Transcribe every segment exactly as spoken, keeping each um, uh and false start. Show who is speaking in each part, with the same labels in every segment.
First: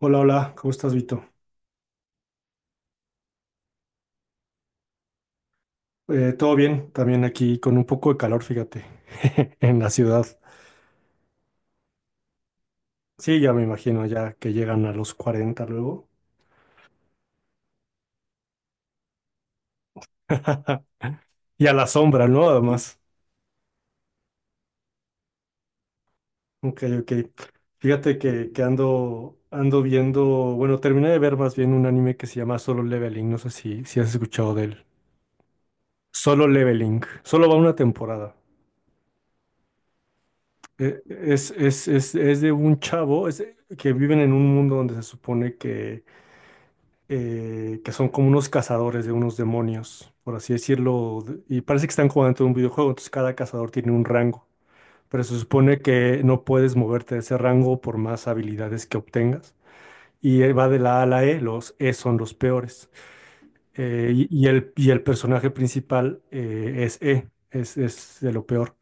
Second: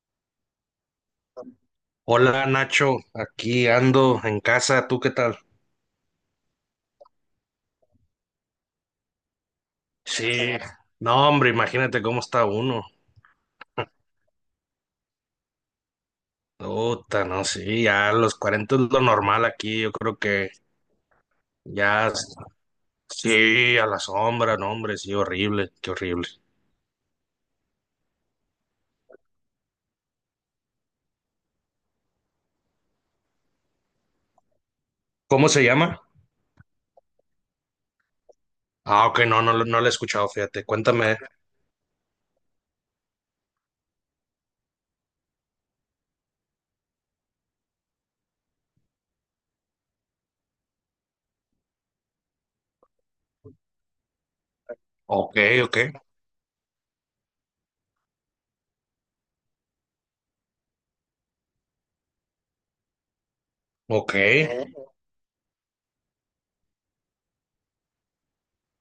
Speaker 1: Hola, hola, ¿cómo estás, Vito?
Speaker 2: Hola Nacho, aquí ando en casa, ¿tú qué tal?
Speaker 1: Eh, todo bien, también aquí con un poco de calor, fíjate, en la ciudad.
Speaker 2: Sí, no hombre, imagínate cómo está uno.
Speaker 1: Sí, ya me imagino, ya que llegan a los cuarenta luego.
Speaker 2: Puta, no, sí, ya a los cuarenta es lo normal aquí, yo creo que
Speaker 1: Y a la
Speaker 2: ya,
Speaker 1: sombra, ¿no? Además.
Speaker 2: sí, a la sombra, no hombre, sí, horrible, qué horrible.
Speaker 1: Ok, ok. Fíjate que, que ando, ando viendo, bueno, terminé de ver más bien un anime que se llama Solo Leveling, no sé si, si has escuchado de él.
Speaker 2: ¿Cómo se llama?
Speaker 1: Solo Leveling, solo va una temporada.
Speaker 2: Ah, ok, no, no, lo- no lo he escuchado, fíjate,
Speaker 1: Eh,
Speaker 2: cuéntame.
Speaker 1: Es, es, es, es de un chavo es, que viven en un mundo donde se supone que eh, que son como unos cazadores de unos demonios, por así decirlo, de- y parece que están jugando en un videojuego, entonces cada cazador tiene un rango, pero
Speaker 2: Ok,
Speaker 1: se
Speaker 2: ok,
Speaker 1: supone que no puedes moverte de ese rango por más habilidades que obtengas. Y eh, va de la A a la E, los E son los peores. Eh,
Speaker 2: ok,
Speaker 1: y, y el, y el personaje principal eh, es E, es, es de lo peor.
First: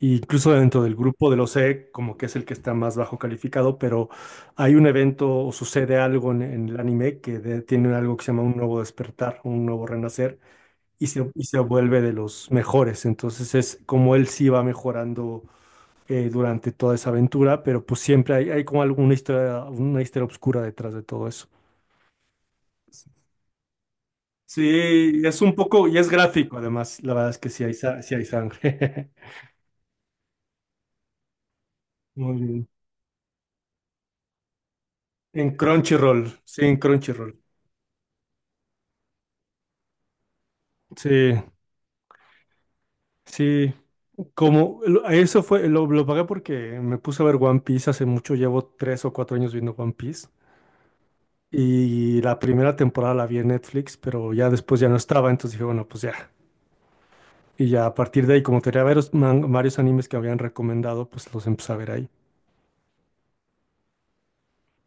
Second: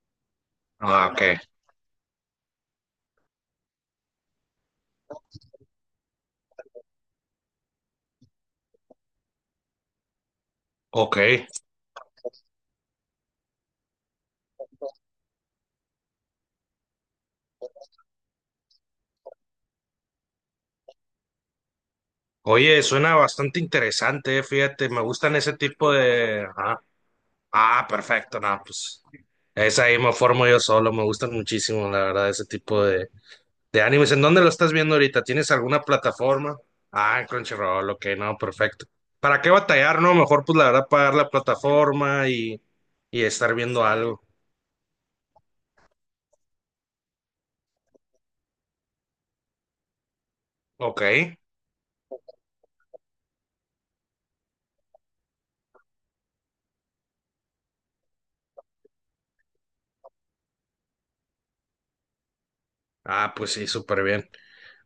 Speaker 1: Incluso dentro del
Speaker 2: ah,
Speaker 1: grupo
Speaker 2: ok,
Speaker 1: del O C E, como que es el que está más bajo calificado, pero hay un evento o sucede algo en, en el anime que de- tiene algo que se llama un nuevo despertar, un nuevo renacer, y
Speaker 2: ok.
Speaker 1: se, y se vuelve de los mejores. Entonces es como él sí va mejorando eh, durante toda esa aventura, pero pues siempre hay, hay como alguna historia, una historia oscura detrás de todo eso.
Speaker 2: Oye, suena bastante interesante, eh, fíjate, me
Speaker 1: Sí,
Speaker 2: gustan
Speaker 1: es
Speaker 2: ese
Speaker 1: un poco,
Speaker 2: tipo
Speaker 1: y es
Speaker 2: de...
Speaker 1: gráfico
Speaker 2: Ah,
Speaker 1: además, la verdad es que sí hay,
Speaker 2: ah,
Speaker 1: sa- sí hay
Speaker 2: perfecto, no, pues...
Speaker 1: sangre.
Speaker 2: Esa ahí me formo yo solo, me gustan muchísimo, la verdad,
Speaker 1: Muy
Speaker 2: ese
Speaker 1: bien.
Speaker 2: tipo de, de animes. ¿En dónde lo estás viendo ahorita? ¿Tienes
Speaker 1: En
Speaker 2: alguna
Speaker 1: Crunchyroll,
Speaker 2: plataforma?
Speaker 1: sí, en
Speaker 2: Ah, en
Speaker 1: Crunchyroll.
Speaker 2: Crunchyroll, ok, no, perfecto. ¿Para qué batallar, no? Mejor, pues, la verdad, pagar la
Speaker 1: Sí.
Speaker 2: plataforma y, y estar
Speaker 1: Sí,
Speaker 2: viendo algo.
Speaker 1: como lo- eso fue, lo, lo pagué porque me puse a ver One Piece hace mucho, llevo tres o cuatro años viendo One Piece
Speaker 2: Ok.
Speaker 1: y la primera temporada la vi en Netflix, pero ya después ya no estaba, entonces dije, bueno, pues ya. Y ya a partir de ahí, como tenía varios, man- varios animes que habían recomendado, pues los empecé a ver ahí.
Speaker 2: Ah, pues sí, súper bien.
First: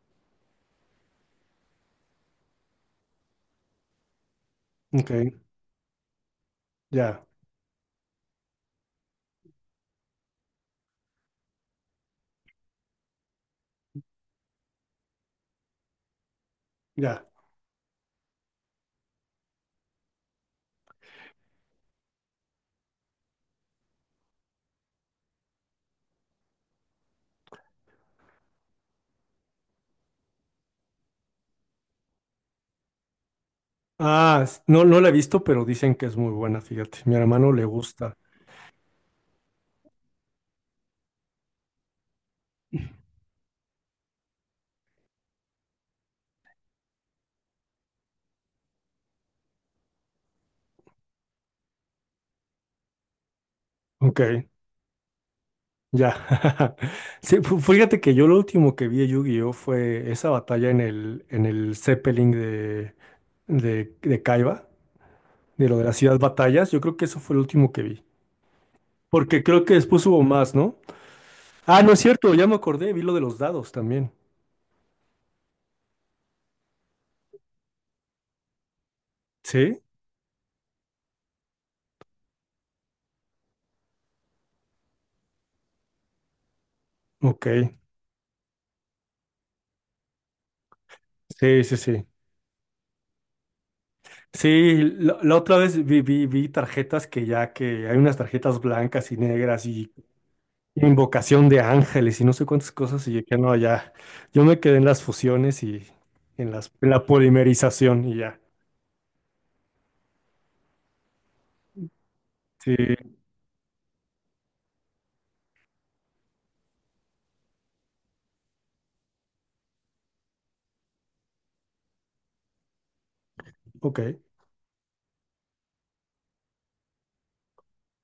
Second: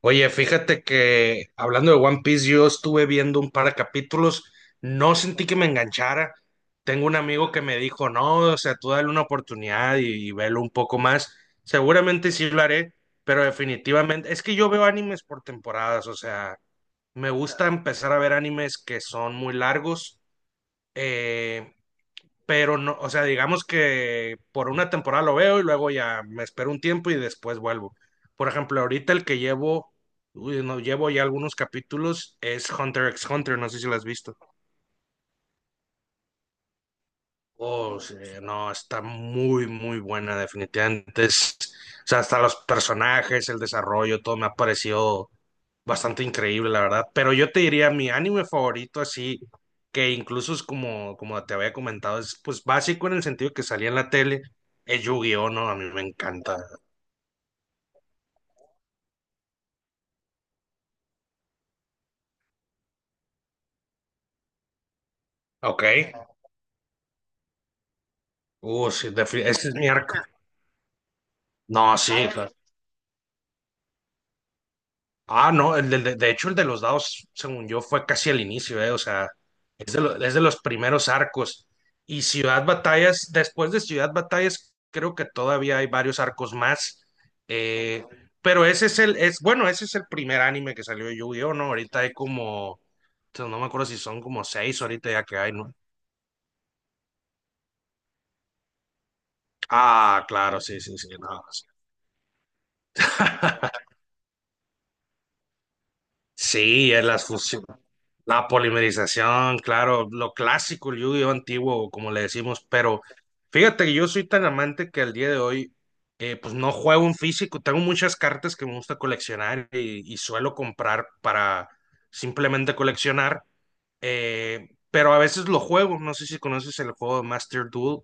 Speaker 2: Oye, fíjate que hablando de One Piece, yo estuve viendo un par de capítulos,
Speaker 1: Ok,
Speaker 2: no sentí que me enganchara. Tengo un
Speaker 1: ya,
Speaker 2: amigo que me dijo, no, o sea, tú dale una oportunidad y, y velo un poco más. Seguramente sí lo haré, pero definitivamente, es que yo veo animes por temporadas, o sea,
Speaker 1: ya.
Speaker 2: me gusta empezar a ver animes que son muy largos. Eh, pero no, o sea, digamos que por una temporada lo veo y luego ya me espero un tiempo y después vuelvo. Por ejemplo, ahorita el que llevo, uy, no, llevo ya algunos capítulos es Hunter x Hunter, no sé si lo has visto.
Speaker 1: Ah, s- no, no la he visto, pero dicen que es muy buena, fíjate, mi hermano le
Speaker 2: Oh, sí,
Speaker 1: gusta.
Speaker 2: no, está muy, muy buena, definitivamente. Es- o sea, hasta los personajes, el desarrollo, todo me ha parecido bastante increíble, la verdad. Pero yo te diría, mi anime favorito, así, que incluso es como, como te había comentado, es pues básico en el sentido que salía en la
Speaker 1: Ok,
Speaker 2: tele, es Yu-Gi-Oh, ¿no? A mí me encanta.
Speaker 1: ya. Sí, fu- fíjate que yo lo último que vi de Yu-Gi-Oh! Fue esa batalla en el, en el Zeppelin de, de, de Kaiba, de lo
Speaker 2: Ok.
Speaker 1: de las Ciudad Batallas. Yo creo que eso fue lo último que vi.
Speaker 2: Uh, sí, defi-
Speaker 1: Porque creo
Speaker 2: ese es
Speaker 1: que
Speaker 2: mi
Speaker 1: después
Speaker 2: arco.
Speaker 1: hubo más, ¿no? Ah,
Speaker 2: No,
Speaker 1: no es
Speaker 2: sí,
Speaker 1: cierto, ya me acordé, vi lo de los dados también.
Speaker 2: ah, no, el del- de, de hecho el de los dados, según yo, fue casi al inicio, eh, o sea,
Speaker 1: ¿Sí?
Speaker 2: es de, lo- es de los primeros arcos. Y Ciudad Batallas, después de Ciudad Batallas, creo que todavía hay varios arcos más.
Speaker 1: Ok.
Speaker 2: eh, pero ese es el, es, bueno, ese es el primer anime que salió de Yu-Gi-Oh,
Speaker 1: Sí,
Speaker 2: ¿no?
Speaker 1: sí,
Speaker 2: Ahorita
Speaker 1: sí.
Speaker 2: hay como, o sea, no me acuerdo si son como
Speaker 1: Sí,
Speaker 2: seis ahorita
Speaker 1: la,
Speaker 2: ya
Speaker 1: la
Speaker 2: que hay,
Speaker 1: otra
Speaker 2: ¿no?
Speaker 1: vez vi, vi, vi tarjetas que ya que hay unas tarjetas blancas y negras y
Speaker 2: Ah, claro, sí, sí, sí, no.
Speaker 1: invocación de ángeles y no sé cuántas cosas y yo que no,
Speaker 2: Sí.
Speaker 1: ya, yo me quedé en las fusiones y en las, en
Speaker 2: Sí, es
Speaker 1: la
Speaker 2: las fusión,
Speaker 1: polimerización y ya.
Speaker 2: la polimerización, claro, lo clásico, el yu antiguo, como le decimos,
Speaker 1: Sí,
Speaker 2: pero fíjate que yo soy tan amante que al día de hoy, eh, pues no juego en físico, tengo muchas cartas que me gusta coleccionar y, y suelo comprar para simplemente coleccionar,
Speaker 1: ok,
Speaker 2: eh, pero a veces lo juego, no sé si conoces el juego de Master Duel,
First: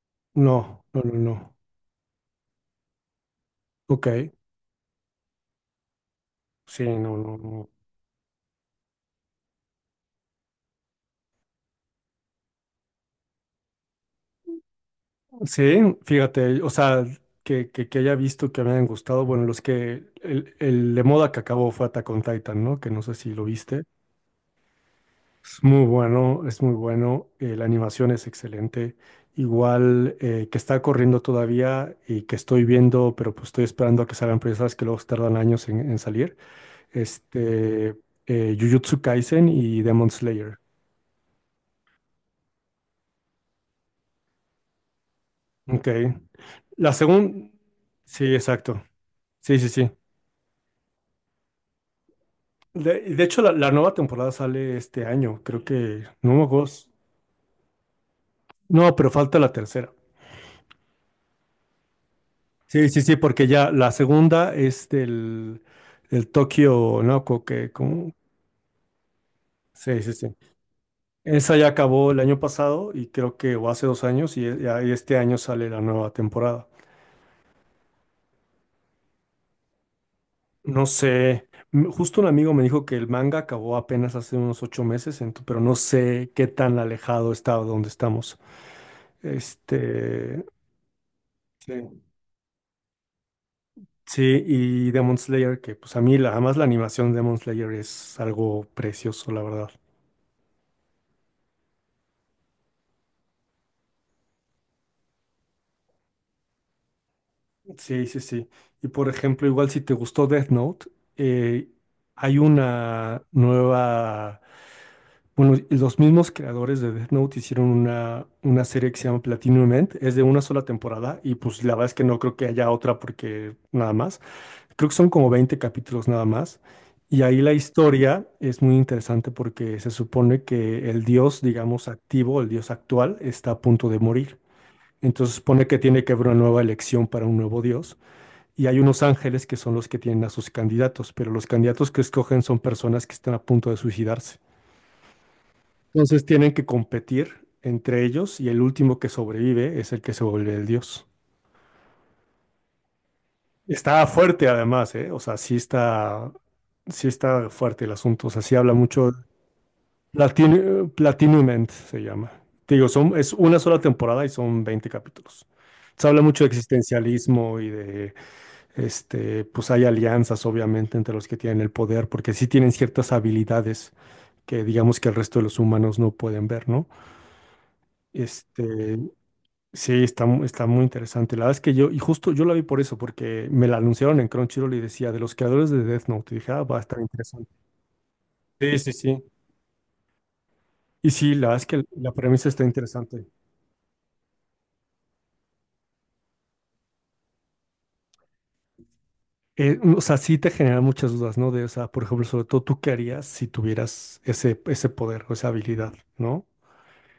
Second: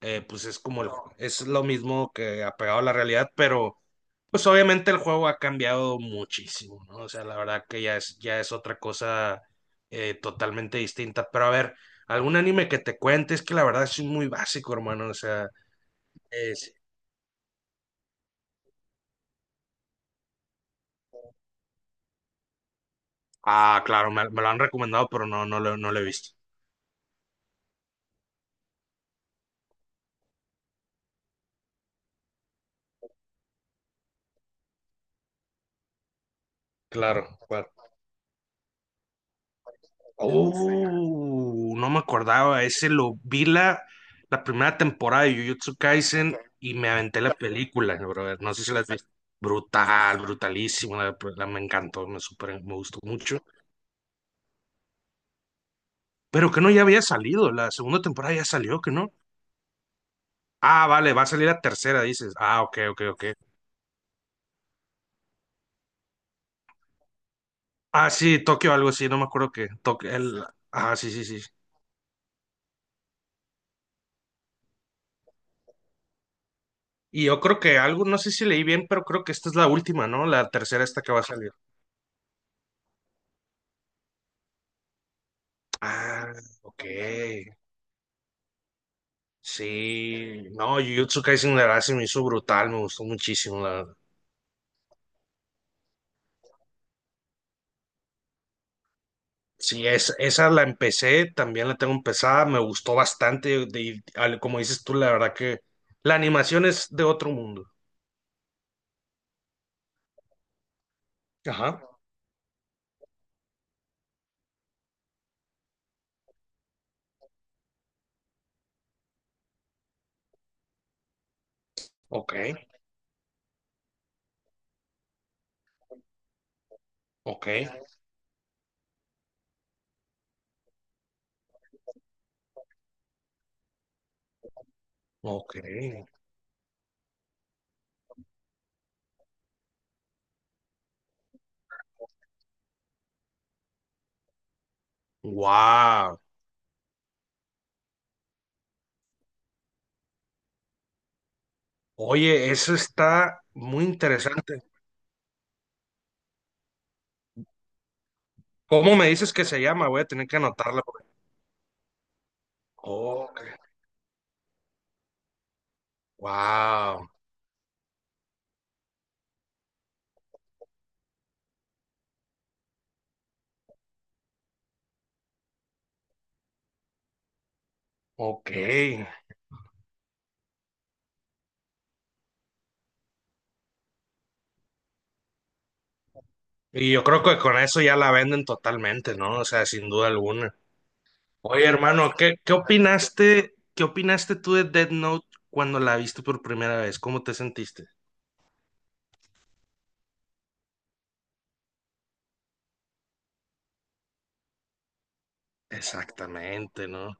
Speaker 2: eh, pues es como,
Speaker 1: no,
Speaker 2: el-
Speaker 1: no, no,
Speaker 2: es
Speaker 1: no,
Speaker 2: lo mismo que apegado a la realidad, pero
Speaker 1: ok,
Speaker 2: pues obviamente el juego ha cambiado
Speaker 1: sí,
Speaker 2: muchísimo, ¿no? O
Speaker 1: no,
Speaker 2: sea, la
Speaker 1: no,
Speaker 2: verdad
Speaker 1: no.
Speaker 2: que ya es, ya es otra cosa eh, totalmente distinta, pero a ver, algún anime que te cuente, es que la verdad es muy básico, hermano, o sea,
Speaker 1: Sí, fíjate, o
Speaker 2: es...
Speaker 1: sea, que, que, que haya visto que me hayan gustado, bueno, los que, el, el de moda que acabó fue Attack on Titan, ¿no? Que no sé si lo
Speaker 2: Ah,
Speaker 1: viste.
Speaker 2: claro, me, me lo han recomendado, pero no, no
Speaker 1: Es
Speaker 2: lo,
Speaker 1: muy
Speaker 2: no lo he visto.
Speaker 1: bueno, es muy bueno, eh, la animación es excelente. Igual eh, que está corriendo todavía y que estoy viendo, pero pues estoy esperando a que salgan presas que luego tardan años en, en salir.
Speaker 2: Claro,
Speaker 1: Este, eh, Jujutsu Kaisen y Demon Slayer.
Speaker 2: oh, no me acordaba. Ese lo vi la, la primera temporada de Jujutsu
Speaker 1: Ok.
Speaker 2: Kaisen y me
Speaker 1: La
Speaker 2: aventé la
Speaker 1: segunda.
Speaker 2: película,
Speaker 1: Sí,
Speaker 2: brother. No sé si la
Speaker 1: exacto.
Speaker 2: has visto.
Speaker 1: Sí, sí, sí.
Speaker 2: Brutal, brutalísima. La, pues, la- me encantó, me super, me gustó
Speaker 1: De, de
Speaker 2: mucho.
Speaker 1: hecho, la, la nueva temporada sale este año, creo que. No me
Speaker 2: Pero que no
Speaker 1: acuerdo.
Speaker 2: ya había salido. La segunda temporada ya salió, que
Speaker 1: No, pero
Speaker 2: no.
Speaker 1: falta la tercera.
Speaker 2: Ah, vale, va a salir la tercera, dices. Ah, ok,
Speaker 1: Sí, sí,
Speaker 2: ok,
Speaker 1: sí,
Speaker 2: ok.
Speaker 1: porque ya la segunda es del, del Tokio, ¿no? Co- Que,
Speaker 2: Ah,
Speaker 1: como-
Speaker 2: sí, Tokio, algo así, no me acuerdo qué.
Speaker 1: Sí,
Speaker 2: Tokio,
Speaker 1: sí, sí.
Speaker 2: el... Ah, sí, sí, sí.
Speaker 1: Esa ya acabó el año pasado y creo que, o hace dos años, y, e- ya- y este año sale la nueva temporada.
Speaker 2: Y yo creo que algo, no sé si leí bien, pero creo que esta es la última, ¿no? La tercera
Speaker 1: No
Speaker 2: esta que va a
Speaker 1: sé,
Speaker 2: salir.
Speaker 1: m- justo un amigo me dijo que el manga acabó apenas hace unos ocho meses, ento- pero no sé
Speaker 2: Ah,
Speaker 1: qué tan
Speaker 2: ok,
Speaker 1: alejado está de donde estamos. Este,
Speaker 2: sí, no, Jujutsu Kaisen la verdad se me
Speaker 1: sí.
Speaker 2: hizo brutal, me gustó muchísimo, la verdad.
Speaker 1: Sí, y Demon Slayer, que pues a mí la, además la animación de Demon Slayer es algo precioso, la verdad.
Speaker 2: Sí, es, esa la empecé, también la tengo empezada, me gustó bastante, de- al- como dices tú, la verdad que la animación es de otro mundo.
Speaker 1: Sí, sí, sí. Y por ejemplo, igual si te gustó Death Note, eh,
Speaker 2: Ajá,
Speaker 1: hay una nueva. Bueno, los mismos creadores de Death Note hicieron una, una serie que se llama Platinum End. Es de una sola temporada y pues la verdad es que no
Speaker 2: ok,
Speaker 1: creo que haya otra porque nada más. Creo que son como veinte capítulos nada más. Y ahí
Speaker 2: ok,
Speaker 1: la historia es muy interesante porque se supone que el dios, digamos, activo, el dios actual, está a punto de morir. Entonces
Speaker 2: ok,
Speaker 1: supone que tiene que haber una nueva elección para un nuevo dios y hay unos ángeles que son los que tienen a sus candidatos, pero los candidatos que escogen son personas que están a punto de suicidarse.
Speaker 2: wow.
Speaker 1: Entonces tienen que competir entre ellos y el último que sobrevive es el que se vuelve el dios.
Speaker 2: Oye, eso está muy
Speaker 1: Está fuerte
Speaker 2: interesante.
Speaker 1: además, ¿eh? O sea, sí está, sí está fuerte el asunto, o sea, sí habla
Speaker 2: ¿Cómo me
Speaker 1: mucho.
Speaker 2: dices que se llama? Voy a tener que anotarla.
Speaker 1: Platin-
Speaker 2: porque-
Speaker 1: Platinum End se llama. Te digo, son, es
Speaker 2: Ok,
Speaker 1: una sola temporada y son veinte capítulos. Se habla mucho de
Speaker 2: wow,
Speaker 1: existencialismo y de. Este, pues hay alianzas, obviamente, entre los que tienen el poder, porque sí tienen ciertas habilidades que digamos que el resto de los humanos no pueden ver, ¿no?
Speaker 2: ok.
Speaker 1: Este, sí, está, mu- está muy interesante. La verdad es que yo, y justo yo la vi por eso, porque me la anunciaron en Crunchyroll y decía, de los creadores de Death Note, y dije, ah, va a
Speaker 2: Y
Speaker 1: estar
Speaker 2: yo creo que
Speaker 1: interesante.
Speaker 2: con eso ya la venden
Speaker 1: Sí, sí,
Speaker 2: totalmente,
Speaker 1: sí.
Speaker 2: ¿no? O sea, sin duda alguna.
Speaker 1: Y sí, la verdad
Speaker 2: Oye,
Speaker 1: es que la
Speaker 2: hermano, ¿qué,
Speaker 1: premisa
Speaker 2: qué
Speaker 1: está interesante.
Speaker 2: opinaste, qué opinaste tú de Death Note cuando la viste por primera vez? ¿Cómo te sentiste?
Speaker 1: Eh, o sea, sí te genera muchas dudas, ¿no? De, o sea, por ejemplo, sobre todo, ¿tú qué harías si tuvieras ese, ese poder o esa habilidad, no?
Speaker 2: Exactamente, ¿no?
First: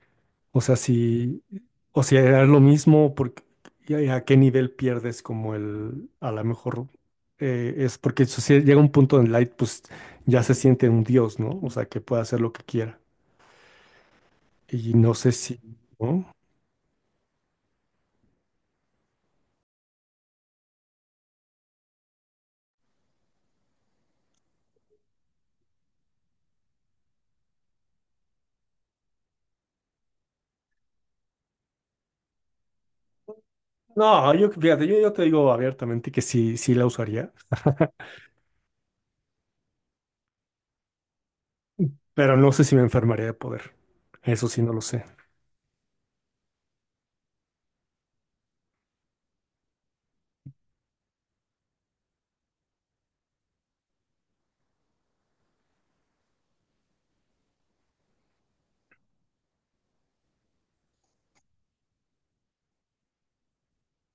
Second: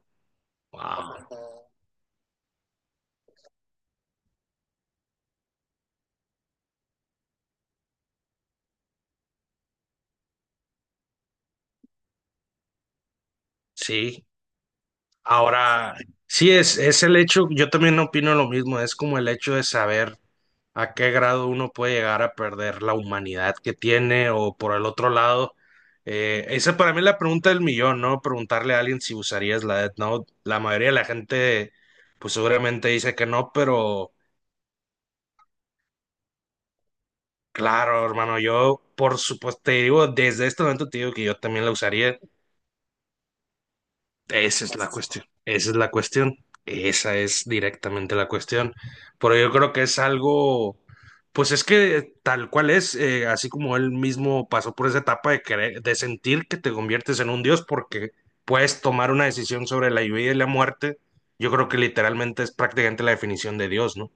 Speaker 1: O sea, si,
Speaker 2: Wow.
Speaker 1: o sea, era lo mismo, porque, y a a qué nivel pierdes como el, a lo mejor eh, es porque eso sí, llega un punto en Light, pues ya se siente un dios, ¿no? O sea, que puede hacer lo que quiera.
Speaker 2: Sí.
Speaker 1: Y no sé si,
Speaker 2: Ahora,
Speaker 1: ¿no?
Speaker 2: sí, es, es el hecho, yo también opino lo mismo, es como el hecho de saber a qué grado uno puede llegar a perder la humanidad que tiene o por el otro lado. Eh, esa para mí es la pregunta del millón, ¿no? Preguntarle a alguien si usarías la Death Note. La mayoría de la gente, pues seguramente dice que no, pero...
Speaker 1: No, yo, fíjate, yo, yo te digo abiertamente que sí, sí la usaría,
Speaker 2: Claro, hermano, yo por supuesto te digo, desde este momento te digo que yo también la usaría.
Speaker 1: pero no sé si me enfermaría de poder. Eso sí,
Speaker 2: Esa
Speaker 1: no
Speaker 2: es
Speaker 1: lo
Speaker 2: la
Speaker 1: sé.
Speaker 2: cuestión, esa es la cuestión, esa es directamente la cuestión. Pero yo creo que es algo, pues es que tal cual es, eh, así como él mismo pasó por esa etapa de querer, de sentir que te conviertes en un dios porque puedes tomar una decisión sobre la vida y la muerte, yo creo que literalmente es prácticamente la definición de Dios, ¿no?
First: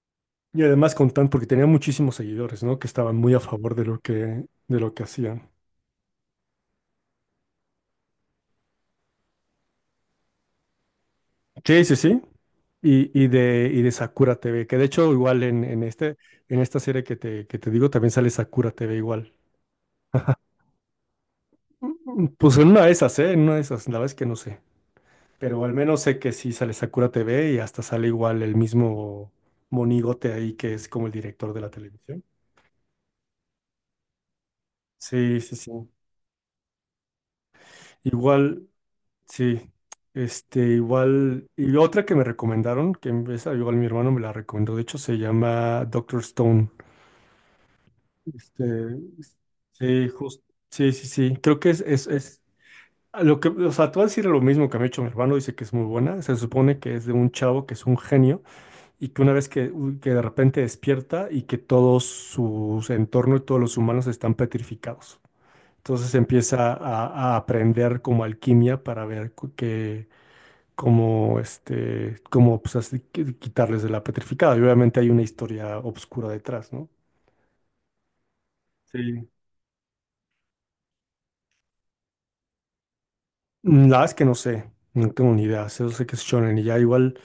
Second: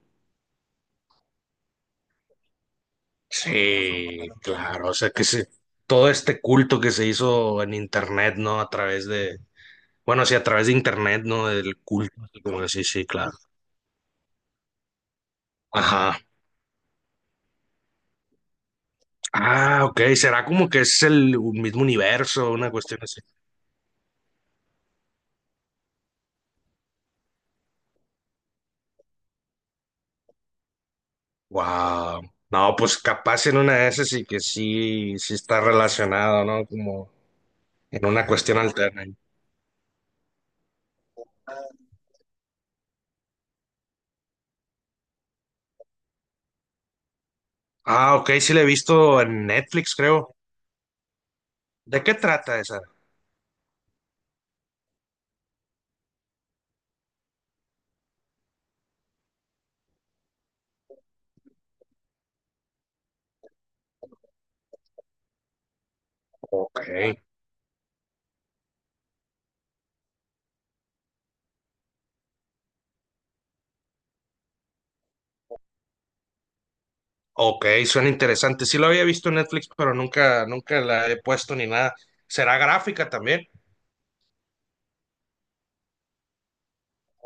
Speaker 1: Y además con tan, porque tenía muchísimos seguidores, ¿no? Que estaban muy a favor de lo que,
Speaker 2: Sí,
Speaker 1: de
Speaker 2: claro,
Speaker 1: lo
Speaker 2: o
Speaker 1: que
Speaker 2: sea que se,
Speaker 1: hacían.
Speaker 2: todo este culto que se hizo en internet, ¿no? A través de, bueno, sí, a través de internet, ¿no? Del
Speaker 1: Sí, sí, sí.
Speaker 2: culto, así como que sí, sí,
Speaker 1: Y, y
Speaker 2: claro.
Speaker 1: de, y de Sakura T V, que de hecho igual en, en, este,
Speaker 2: Ajá.
Speaker 1: en esta serie que te, que te digo también sale Sakura T V igual.
Speaker 2: Ah, ok, será como que es el mismo
Speaker 1: Mm,
Speaker 2: universo,
Speaker 1: Pues en
Speaker 2: una
Speaker 1: una de
Speaker 2: cuestión
Speaker 1: esas,
Speaker 2: así.
Speaker 1: ¿eh? En una de esas, la verdad es que no sé. Pero al menos sé que sí sale Sakura T V y hasta sale igual el mismo monigote ahí que es como el director de la
Speaker 2: Wow.
Speaker 1: televisión.
Speaker 2: No, pues capaz en una de esas sí que sí, sí
Speaker 1: Sí, sí,
Speaker 2: está
Speaker 1: sí.
Speaker 2: relacionado, ¿no? Como en una cuestión
Speaker 1: Igual,
Speaker 2: alterna.
Speaker 1: sí. Este, igual. Y otra que me recomendaron, que esa igual mi hermano me la recomendó, de hecho se llama Doctor Stone.
Speaker 2: Ah, ok, sí la he
Speaker 1: Este,
Speaker 2: visto en Netflix,
Speaker 1: sí,
Speaker 2: creo.
Speaker 1: justo, sí, sí, sí. Creo que es,
Speaker 2: ¿De
Speaker 1: es,
Speaker 2: qué
Speaker 1: es
Speaker 2: trata esa?
Speaker 1: a lo que, o sea, tú vas a decir lo mismo que me ha hecho mi hermano, dice que es muy buena. Se supone que es de un chavo que es un genio y que una vez que, u- que de repente despierta y que todos sus entorno y todos los humanos están petrificados. Entonces empieza
Speaker 2: Ok.
Speaker 1: a, a aprender como alquimia para ver cu- que cómo este, cómo pues así qui- quitarles de la petrificada. Y obviamente hay una historia oscura detrás, ¿no?
Speaker 2: Ok, suena interesante. Sí lo había visto
Speaker 1: Sí.
Speaker 2: en Netflix, pero nunca, nunca la he puesto ni nada. ¿Será gráfica también?
Speaker 1: Mm, La verdad es que no sé, no tengo ni idea, solo sé que es shonen y ya igual.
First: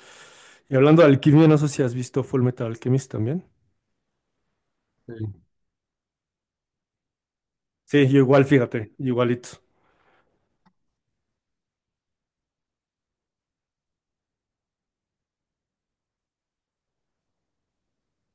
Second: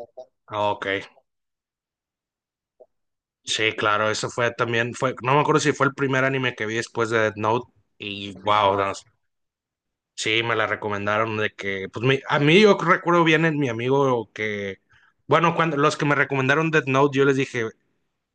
Speaker 2: Ah,
Speaker 1: Y
Speaker 2: ok,
Speaker 1: hablando de alquimia, no sé si has visto Full Metal Alchemist también.
Speaker 2: sí, claro, eso fue también, fue,
Speaker 1: Sí,
Speaker 2: no me acuerdo si fue el primer anime que vi después de Death Note
Speaker 1: Sí, yo
Speaker 2: y
Speaker 1: igual,
Speaker 2: wow, no,
Speaker 1: fíjate, igualito.
Speaker 2: sí, me la recomendaron de que, pues mi- a mí yo recuerdo bien en mi amigo que, bueno, cuando los que me recomendaron Death Note, yo les dije,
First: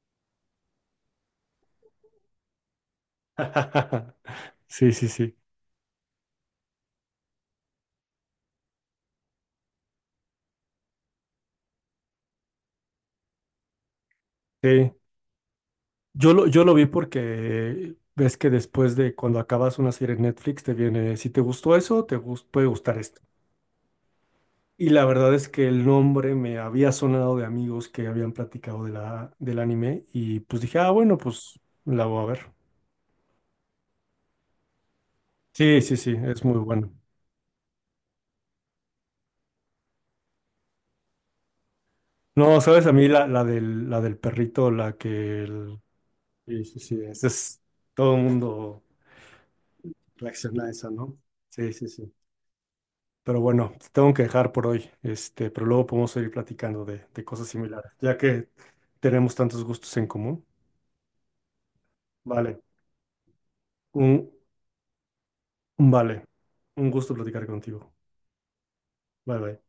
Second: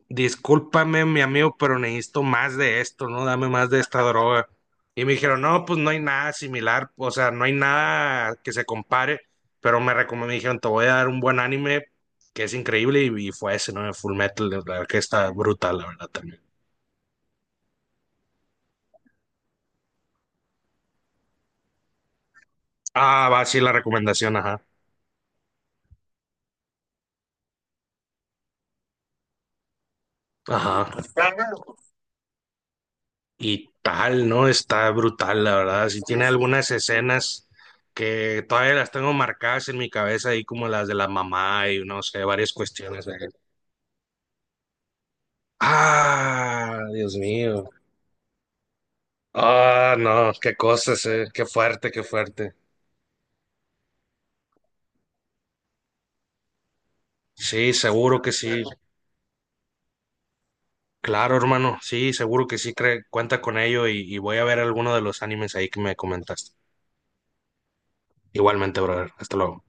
Speaker 2: discúlpame, mi amigo, pero necesito más de esto, ¿no? Dame más de esta droga.
Speaker 1: Sí,
Speaker 2: Y
Speaker 1: sí,
Speaker 2: me
Speaker 1: sí.
Speaker 2: dijeron, no, pues no hay nada similar, o sea, no hay nada que se compare, pero me recomendó, me dijeron, te voy a dar un buen anime que es increíble y, y fue ese, ¿no? Full Metal, la verdad
Speaker 1: Sí.
Speaker 2: que está brutal, la verdad
Speaker 1: Yo
Speaker 2: también.
Speaker 1: lo, yo lo vi porque ves que después de cuando acabas una serie en Netflix te viene, si te gustó eso, te gus- puede gustar esto.
Speaker 2: Ah, va, sí, la recomendación, ajá.
Speaker 1: Y la verdad es que el nombre me había sonado de amigos que habían platicado de la, del anime y pues dije, ah,
Speaker 2: Ajá.
Speaker 1: bueno, pues la voy a ver.
Speaker 2: Y tal, ¿no? Está brutal, la
Speaker 1: Sí,
Speaker 2: verdad.
Speaker 1: sí,
Speaker 2: Sí
Speaker 1: sí,
Speaker 2: tiene
Speaker 1: es muy
Speaker 2: algunas
Speaker 1: bueno.
Speaker 2: escenas que todavía las tengo marcadas en mi cabeza, ahí como las de la mamá y no sé, varias
Speaker 1: No, sabes, a
Speaker 2: cuestiones.
Speaker 1: mí
Speaker 2: ¿Eh?
Speaker 1: la, la del, la del perrito, la que el- Sí, sí,
Speaker 2: Ah,
Speaker 1: sí,
Speaker 2: Dios
Speaker 1: ese es
Speaker 2: mío.
Speaker 1: todo el mundo.
Speaker 2: Ah, no, qué
Speaker 1: Reacciona a esa,
Speaker 2: cosas,
Speaker 1: ¿no?
Speaker 2: eh. Qué
Speaker 1: Sí, sí,
Speaker 2: fuerte, qué
Speaker 1: sí.
Speaker 2: fuerte.
Speaker 1: Pero bueno, te tengo que dejar por hoy, este, pero luego podemos seguir platicando de, de cosas
Speaker 2: Sí,
Speaker 1: similares, ya
Speaker 2: seguro que
Speaker 1: que
Speaker 2: sí.
Speaker 1: tenemos tantos gustos en común.
Speaker 2: Claro, hermano. Sí, seguro que
Speaker 1: Vale.
Speaker 2: sí. Cre- cuenta con ello y,
Speaker 1: Un,
Speaker 2: y voy a ver alguno de los animes ahí que me
Speaker 1: vale,
Speaker 2: comentaste.
Speaker 1: un gusto platicar contigo.
Speaker 2: Igualmente, brother. Hasta
Speaker 1: Bye bye.
Speaker 2: luego.